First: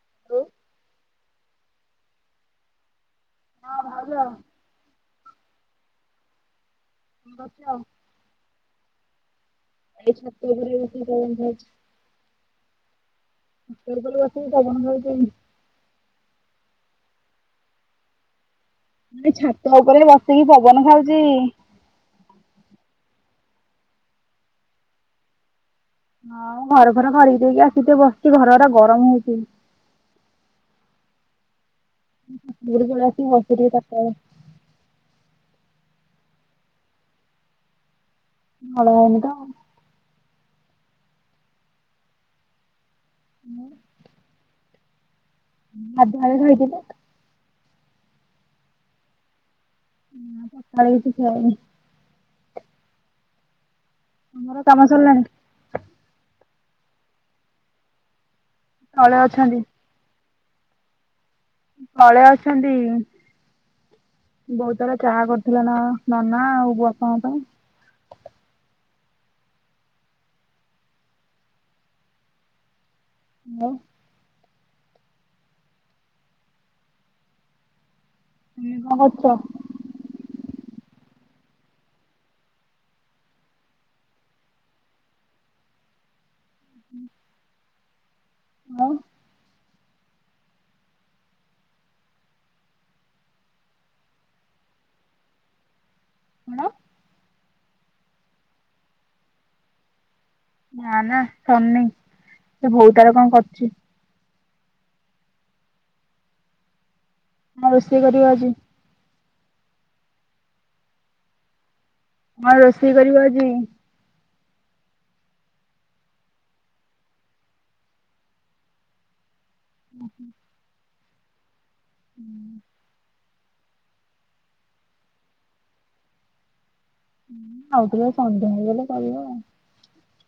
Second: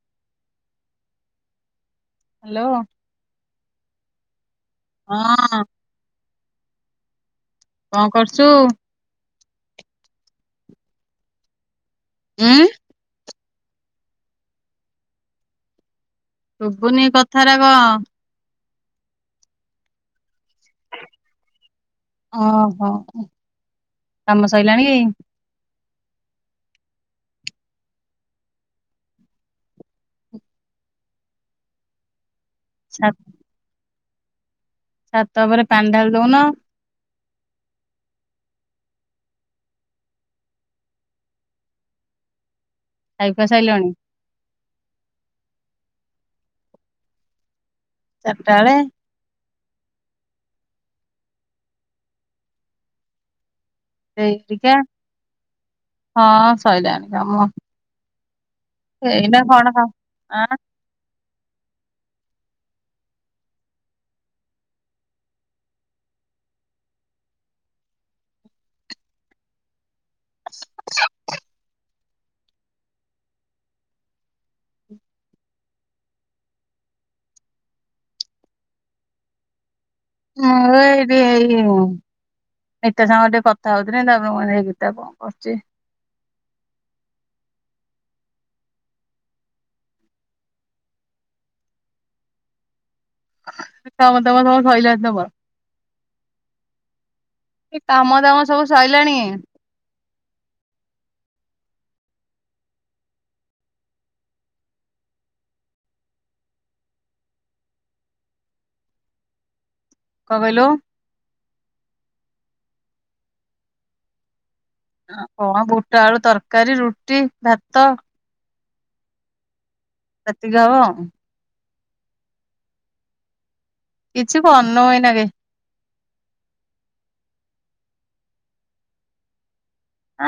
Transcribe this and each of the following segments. [inaudible] Hello ହଁ ଭାଉଜ ହଁ ଆଁ ଗଛ। କଣ କରୁଚୁ? ଏଇ ଛାତ ଉପରେ ବସି ପବନ ଖାଉଚି। ଉଁ। ଛାତ ଉପରେ ଆସିକି ପବନ ଖାଉଛନ୍ତି। ଶୁଭୁନି କଥା ରାକ। ମୁଁ ଟିକେ ଛାତ ଉପରେ ବସିକି ପବନ ଖାଉଛି। ଓହୋ କାମ ସଇଲାଣି? ହଁ ଘର ଫର ଖରିକି ଦେଇକି ଆସିିକି ତ ବସିଛି ଘର ହରା ଗରମ ହୋଉଛି। ଛା [unintelligible] ଛାତ ଉପରେ ପାଣି ଢ଼ାଳିଦଉନ? ନଳ ହେଇନି ତ। ଖାଇ ଖୁଆ ସାଇଲଣି? ହୁଁ ସନ୍ଧ୍ୟା ବେଳେ ଖାଇଥିଲେ। ଚାରିଟା ବେଳେ। ହଁ ସଖାଳେ କିଛିି ଖାଇନି। ସେଇ ତମର ଟିକେ କାମ ସରିଲାଣି? ହଁ ସରିଲାଣି କାମ। ତଳେ ଏଇନା ଅଛନ୍ତି। କଣ କାମ ଆଁ। ତଳେ ଅଛନ୍ତି। ବୋଉ ତାର ଚାହା କରୁଥିଲା ନା କଣ ନନା ଆଉ ବାପାଙ୍କ ପାଇଁ। ମୁଁ। ତମେ କଣ କରୁଚ? ମୁଁ ଏବେ [unintelligible] ଗୀତା ସାଙ୍ଗରେ ଟିକେ କଥା ହଉଥିଲି ତାପରେ ମୁଁ କହିଲି ହେଇ ଗୀତା କଣ କରୁଛି? ହୁଁ। ଆଉ? ତମେ ତମ ସବୁ ସଇଲାଣି ତମ କଣ? ଏ କାମ ଦାମ ସବୁ ସଇଲାଣି। ନା ନା ସରନି ସେ ବୋଉ ତାର କଣ କରୁଛି। କଣ ରୋଷେଇ କରିବ ଆଜି? କଣ କଇଲୁ? କଣ ରୋଷେଇ କରିବ ଆଜି? କଣ ବୁଟ ଆଳୁ ତରକାରୀ ରୁଟି ଭାତ। ଉଁ ହୁଁ। [unintelligible] ହୁଁ। କିଛି କାରିନୁ ଏଇନାକେ। ହୁଁ ଆଉ ଟିକେ ସନ୍ଧ୍ୟା ହେଇଗଲେ କରିବ ଆଉ।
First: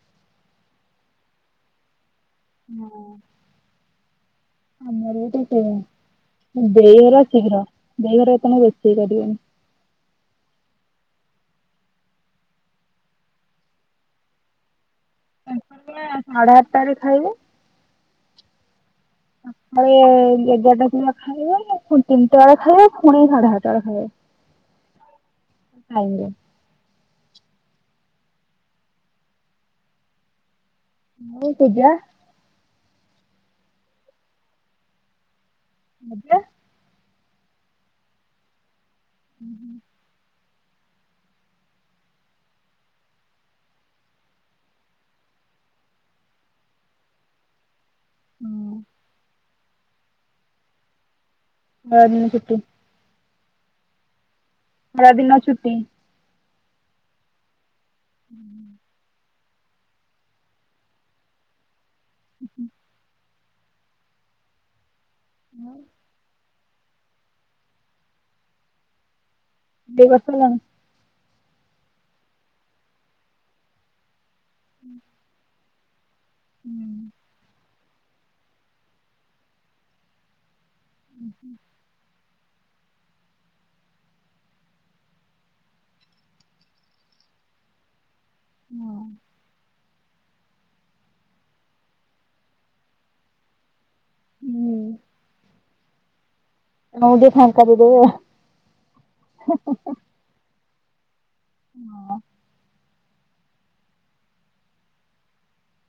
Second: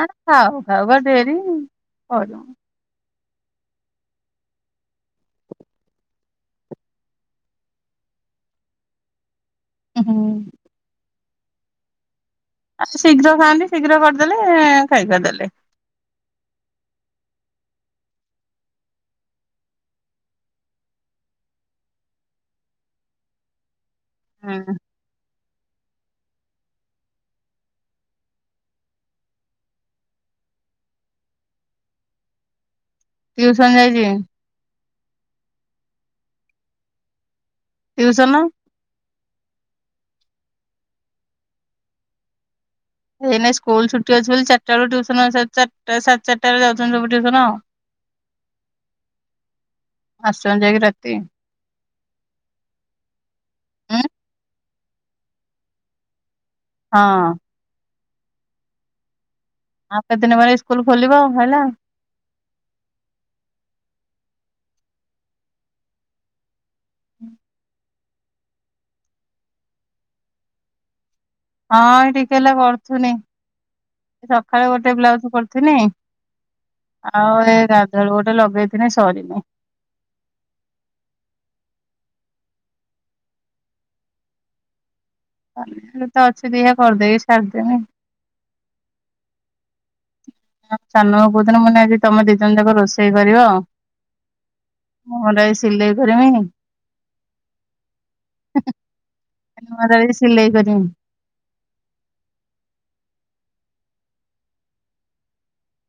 ଆଁ ଖାଉ ଖାଉ ବା ଡେରି କରିନୁ। ଉଁ ହୁଁ। ଆମର ଗୋଟେ ଦେଇ ଘର ଥିଲା ଦେଇ ଘର ରୋଷେଇ କରିବେନି। ହୁଁ। ଆଉ ସେ ଶୀଘ୍ର ଖାଆନ୍ତି ଶୀଘ୍ର କରିଦେଲେ ଖାଇଖୁଆ ଦେଲେ। ତାଙ୍କର ସାଢେ ଆଠଟାରେ ଖାଇବେ। ସକାଳେ ଏଗାରଟା ସୁଦ୍ଧା ଖାଇବ ପୁଣି ତିନିଟା ବେଳେ ଖାଇବ ପୁଣି ସାଢେ ଆରଟା ବେଳେ ଖାଇବ। ହଁ। ଆଜ୍ଞା। [unintelligible] ପୂଜା ଟିଉସନ ଯାଇଛି [unintelligible] ଟୀଉସନ [inaudible] ଏଇ ନାଇଁ ସ୍କୁଲ ଛୁଟି ଅଛି ବୋଲି ଚାରଟା ବେଳ ଟୁସନ ଚାର୍ଟା ସାଢେ ଚାରଟ ବେଳେ ଯାଉଛନ୍ତି ସବୁ ଟୁସନ ଆଉ। [inaudible] ହୁଁ। ଆସନ୍ତ ଯାଇକି ରାତି ପରଦିନ ଛୁଟି। ଉଁ? ଖରା ଦିନ ଛୁଟି। ହଁ। ହୁଁ। ଆଉ କେତ ଦିନ ବଳେ ସ୍କୁଲ ଖୋଲିବ ସଇଲା। ହ ହୁଁ। ଦୀ ବର୍ଷ ହେଲାଣି। ହଁ ଟିକେ ହେଲା କରୁଥୁନି। ସକାଳେ ଗୋଟେ ବ୍ଲାଉଜ କରୁଥିନି। ଆଉ ଏ ଗାଧୁଆଳେ ଗୋଟେ ଲଗେଇଥିନି ସରିନି। ହୁଁ ହୁଁ। ମୁଁ ତ ଅଛି କରିଦେଇକି ସାରିଦେବି। ହୁଁ। ସାନୁ କହୁଥିଲ ମାନେ ଆଜି ତମେ ଦି ଜଣ ଯାକ ରୋଷେଇ କରିବ। ହୁଁ ସିଲେଇ କରିବି ହୁଁ। ନମ ଗେ ମୋର [unintelligible] ଏଇ ସିଲେଇ କରିମି। ହଁ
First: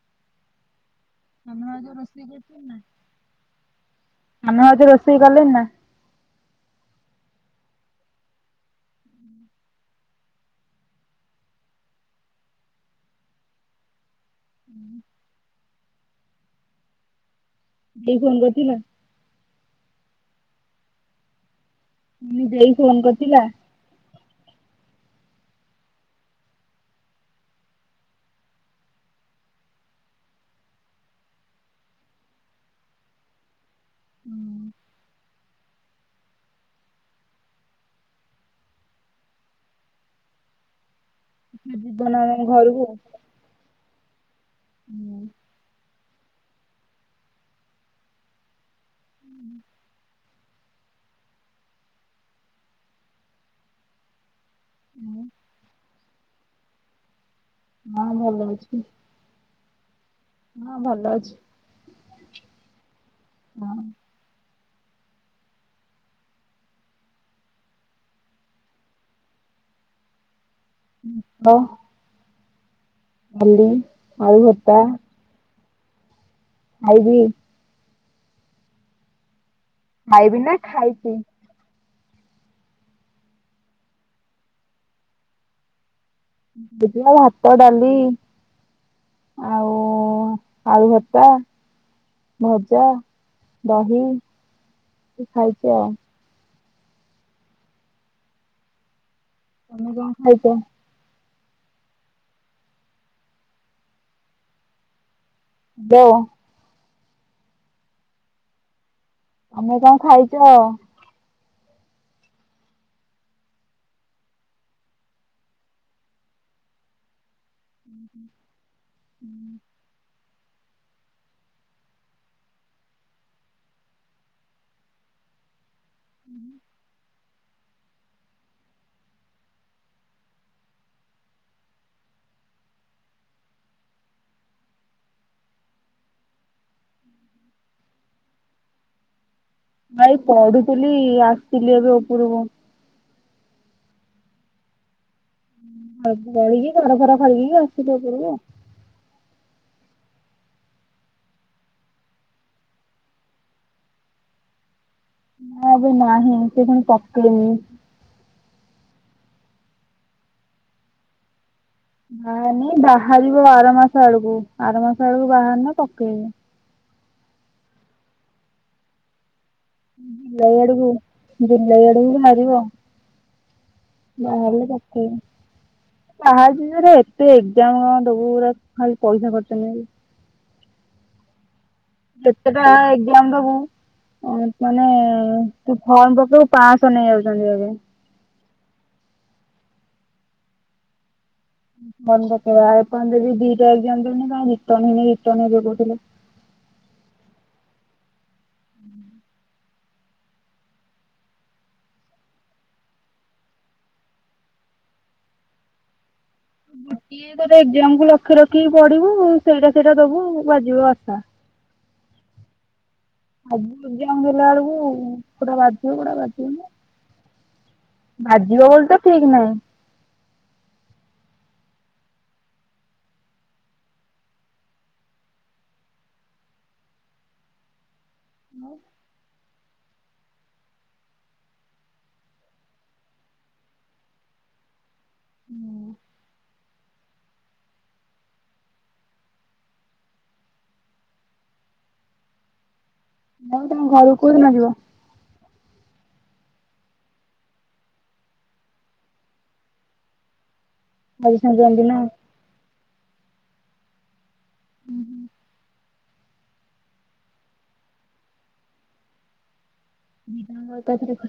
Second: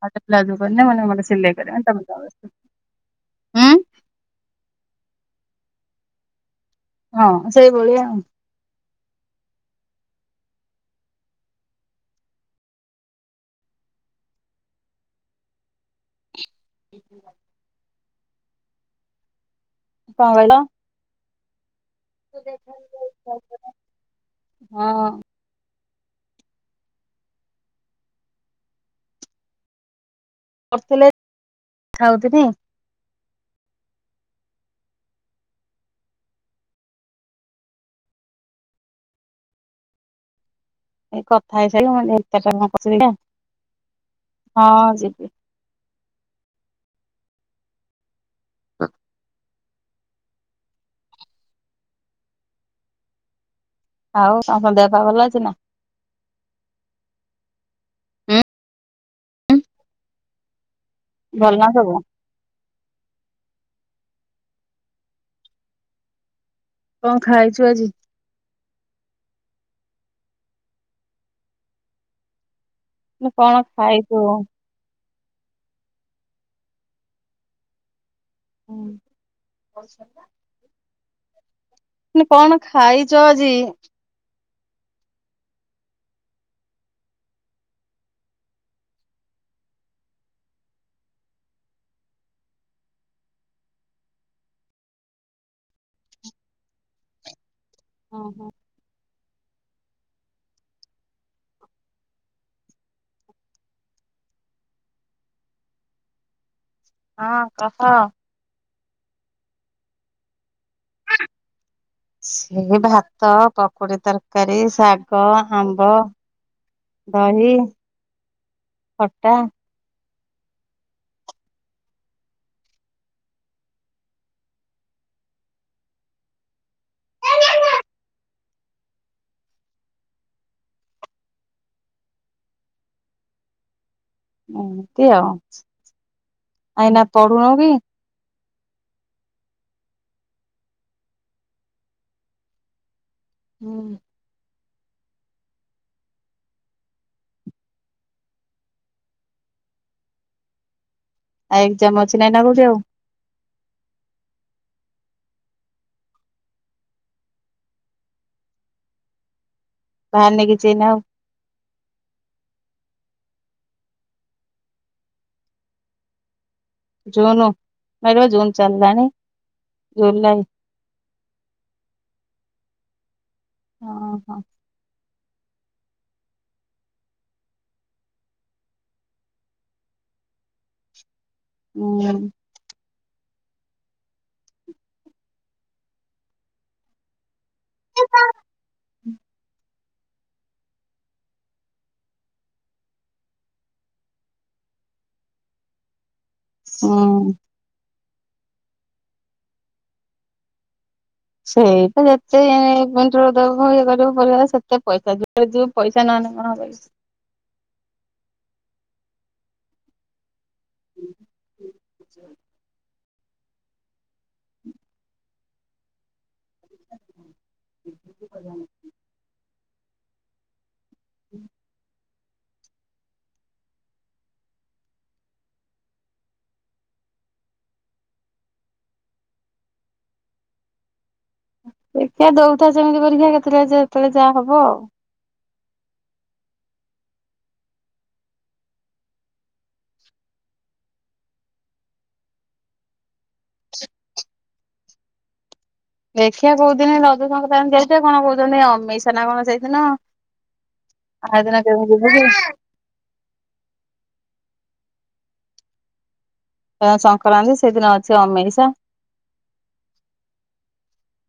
ଆଟ ପ୍ଲଜୁ କରି ମନେ ମନେ ସିଲେଇ ତମେ କରିବ ଭାଉଜ ତ ମ ରୋଷେଇ କରୁଛନ୍ତି ନା? ହୁଁ। ସାନ ମାଉସୀ ରୋଷେଇ କଲେଣିି ନା? ହଁ ସେଇଭଳିଆ ଆଉ। ହୁଁ ଏହି ଫୋନ ଧରିଥିଲା। ପାହୁଳ ଦେଇ ଫୋନ କରିଥିଲା? ହଁ। ଚକଲେଟ ଖାଉଥିଲି। ହୁଁ ଏଇ କଥା ଜୀବନ ହେଇସାରି ଆମ କଣ ଘରକୁ। କରୁଛି ଦେଖିଆ ହଁ ଯିବି। ହ ଆଉ ତାଙ୍କ ଦେହ ପା ଭଲ ଅଛି ନା। ହଁ ଉଁ ଭଲ ଅଛି। ହଁ ଭଲ ଅଛି। ଭଲ ନା ସବୁ। ହଁ କଣ ଖାଇଛୁ ଆଜି? ହ ମୁଁ କହିଲି କଣ ହଲି ଖାଇଛୁ? ଆଳୁ ଭର୍ତା ଆଇବି ହୁଁ [unintelligible] ଖାଇବି ନା ଖାଇଛି କଣ ଖାଇଛ ଆଜି? ବଜ ଭାତ, ଡାଲି ଆଉ ଆଳୁ ଭର୍ତା ଭଜା, ଦହି ଖାଇଛି ଆଉ। ଓ ହୋ ତମେ କଣ ଖାଇଛ? ଦ ହଁ କହ। ତମେ କଣ ଖାଇଛ? ସେ ଭାତ, ପକୁଡ଼ି ତରକାରୀ, ଶାଗ, ଆମ୍ବ ଦହି ଖଟା ହୁଁ ହୁଁ ଏମିତି ଆଉ ଆ ଏଇନା ପଢୁନହୁଁ କି। ଭାଇ ପଢୁଥିଲି ଆସିଥିଲି ଏବେ ଉପରକୁ। ହୁଁ ଆଉ ଦଳିକି ଘର ଫର ଖରିକିକି ଆସିଲି ଉପରକୁ। ଆଉ ଏକ୍ଜାମ ଅଛି ନା [unintelligible] ନା ଏବେ ନାହିଁ ସେ ପୁଣି ପକେଇନି ବାହାରିନି କିଛି ଏଇନା ଆଉ। ବାହାରିନି ବାହାରିବ ଆର ମାସ ଆଡ଼କୁ ଆର ମାସ ଆଡ଼କୁ ବାହାରିନେ ପକେଇମି଼। ଜୁନ [unintelligible] ଜୁନ୍ ଚାଲିଲାଣି। ଜୁଲାଇ [unintelligible] ଜୁଲାଇ ଆଡ଼କୁ ବାହାରିବ। ଓହୋ ବାହାରୁ କ କହା ଜରେ ଏତେ ଏକ୍ଜାମ ଦବୁ ପୁରା ଖାଲି ପଇସା ଖର୍ଚ୍ଚ ନୁହଁ କି। ହୁଁ କେତେଟା ଏକ୍ଜାମ ଦବୁ? ମାନେ ତୁ ଫର୍ମ ପକେଇକୁ ପାଞ୍ଚଶହ ନେଇ ଯାଉଛନ୍ତି ଏବେ। [unintelligible] ମନ ପକେଇବା ଆପଣ ଯଦି ଦିଟା ଏକ୍ଜାମ [unintelligible] ଉଁ ହୁଁ ସେଇପ ଯେତେ ଇଏ କରିବ ପର ସେତେ ପଇସା ଯ ପଇସା ନହେଲେ କଣ ସିଏ ତାର ଏକ୍ଜାମ କୁ ଲକ୍ଷ୍ୟ ରଖିକି ପଢ଼ିବୁ। ସେଇଟା ସେଇଟା ଦବୁ। କୁଆଡ଼େ ଯିବ ଆସା [unintelligible] ହୁଁ, ଆଚ୍ଛା! ଆଉ ଯାଉ ଦେଲା ବେଳକୁ କୋଡା ବାଧିବ [unintelligible] ବାଜିବ ବୋଲି ତ ଠିକ୍ ନାହିଁ! [inaudible] ହଁ [unintelligible] ଦେଖିଆ ଦଉଥା ସେମିତି ପରୀକ୍ଷା କେତେବେଳେ ଯେତେବେଳେ ଯାହା ହବ ଆଉ ହୁଁ। ଆଉ ତମେ ଘରକୁ କୋଉଦିନ ଯିବ? ଦେଖିଆ କହୁଦିନେ ରଜ ସଂକ୍ରାନ୍ତି ଯାଇତେ କଣ, କହୁଛନ୍ତି ଅମେଇସିଆ ନା କଣ ସେଇଦିନ। ଆଉ ଦିନ କେ [unintelligible] ହୁଁ ହୁଁ ଆ ସଂକ୍ରାନ୍ତି ସେଦିନ ଅଛି ଅମେଇଷା। ବିଧ ତାତରେ [unintelligible]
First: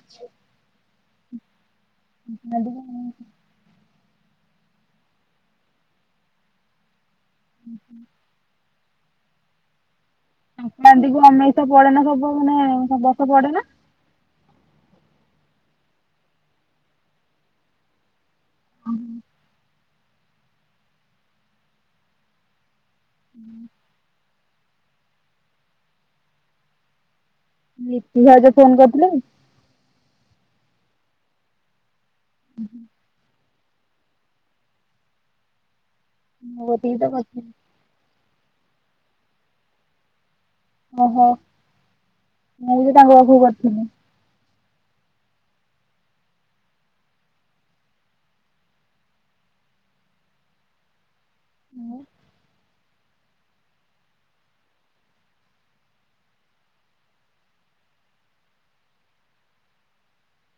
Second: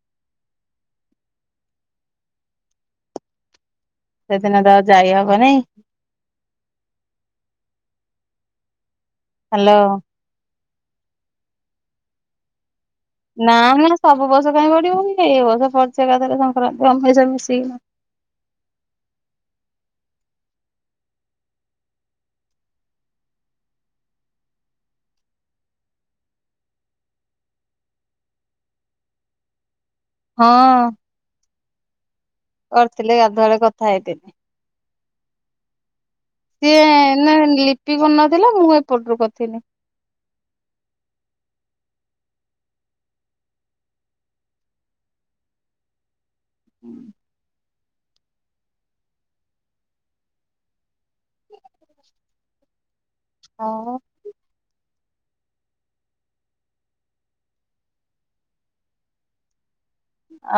ସେଦିନ ତ ଯାଇ ହବନେଇଁ। [inaudible] ହ୍ୟାଲୋ। ମାନ୍ଦିକୁୁ ଅମେଇଷ ପଡେନା ସବୁ ମାନେ [unintelligible] ନା, ନା ସବୁ ବର୍ଷ କାଇଁ ପଡିବ ଏମିତି ଏ ବର୍ଷ ପଡ଼ିଛି ଏକାଥରେ ସଂକ୍ରାନ୍ତି ଅମେଇଶିଆ ମିସେଇକି। [unintelligible] [inaudible] ଲିପି ଭାଉଜ ଫୋନ କରିଥିଲେ? ହଁ କରିଥିଲେ ଗାଧୁଆବେଳେ କଥା ହେଇଥିଲି। ମୋ ସିଏ କତିକି ତ ନା କରିଥିଲେ ଲିପି କରିନଥିଲେ, ମୁଁ ଏପଟରୁ କରିଥିଲି। ଓହୋ, ମୁଁ ବି ତାଙ୍କ ପାଖକୁ କରିଥିଲି। [inaudible] [inaudible] ଆଉ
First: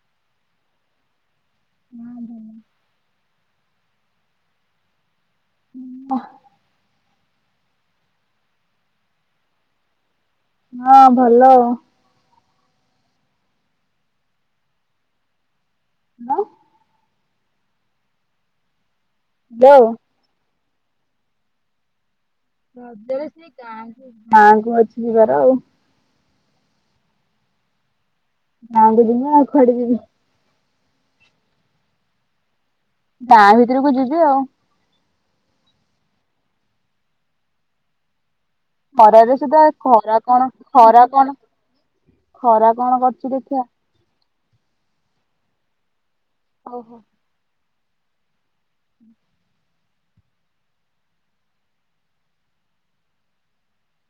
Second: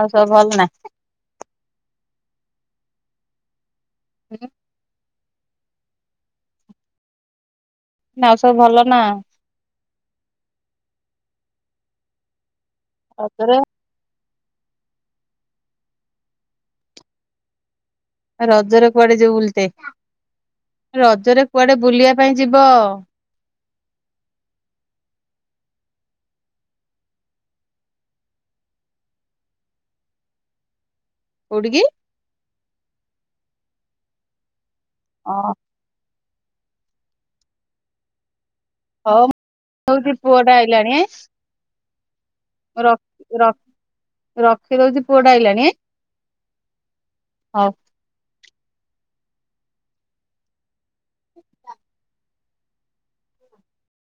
ଆଉ ସବୁ ଭଲ ନା? [unintelligible] [unintelligible] [unintelligible] ଆଉ ସବୁ ଭଲ ନା? ହଁ ଭଲ ଆଉ। ଆଉ ଥରେ କଣ, ରଜରେ କୁଆଡେ ଯିବୁ ବୁଲତେ, ହ୍ୟାଲୋ ରଜରେ କୁଆଡେ ବୁଲିଆ। ରଜରେ ସେ ଗାଁକୁ, ଗାଁକୁ ଅଛି ଯିବାର ଆଉ। ଗାଁ, କୁ ଯିବି ଆଉ କୁଆଡେ ଯିବି। କୋଉଠି କି? ଗାଁ ଭିତରକୁ ଯିବି ଆଉ। ଓହୋ। ହଉ ମୁଁ ଖରାରେ ସୁଧା ଦଉଛି ଖରା କଣ, ପୁଅଟା ଖରା କଣ, ଖରା ହୋଉ କଣ ରଖ୍, କରୁଛି ରଖ୍, ଦେଖିବା ରଖିଦଉଛି ପୁଅଟା ଆଇଲାଣି। ହଉ ହଉ। ହଉ। ହୁଁ [inaudible]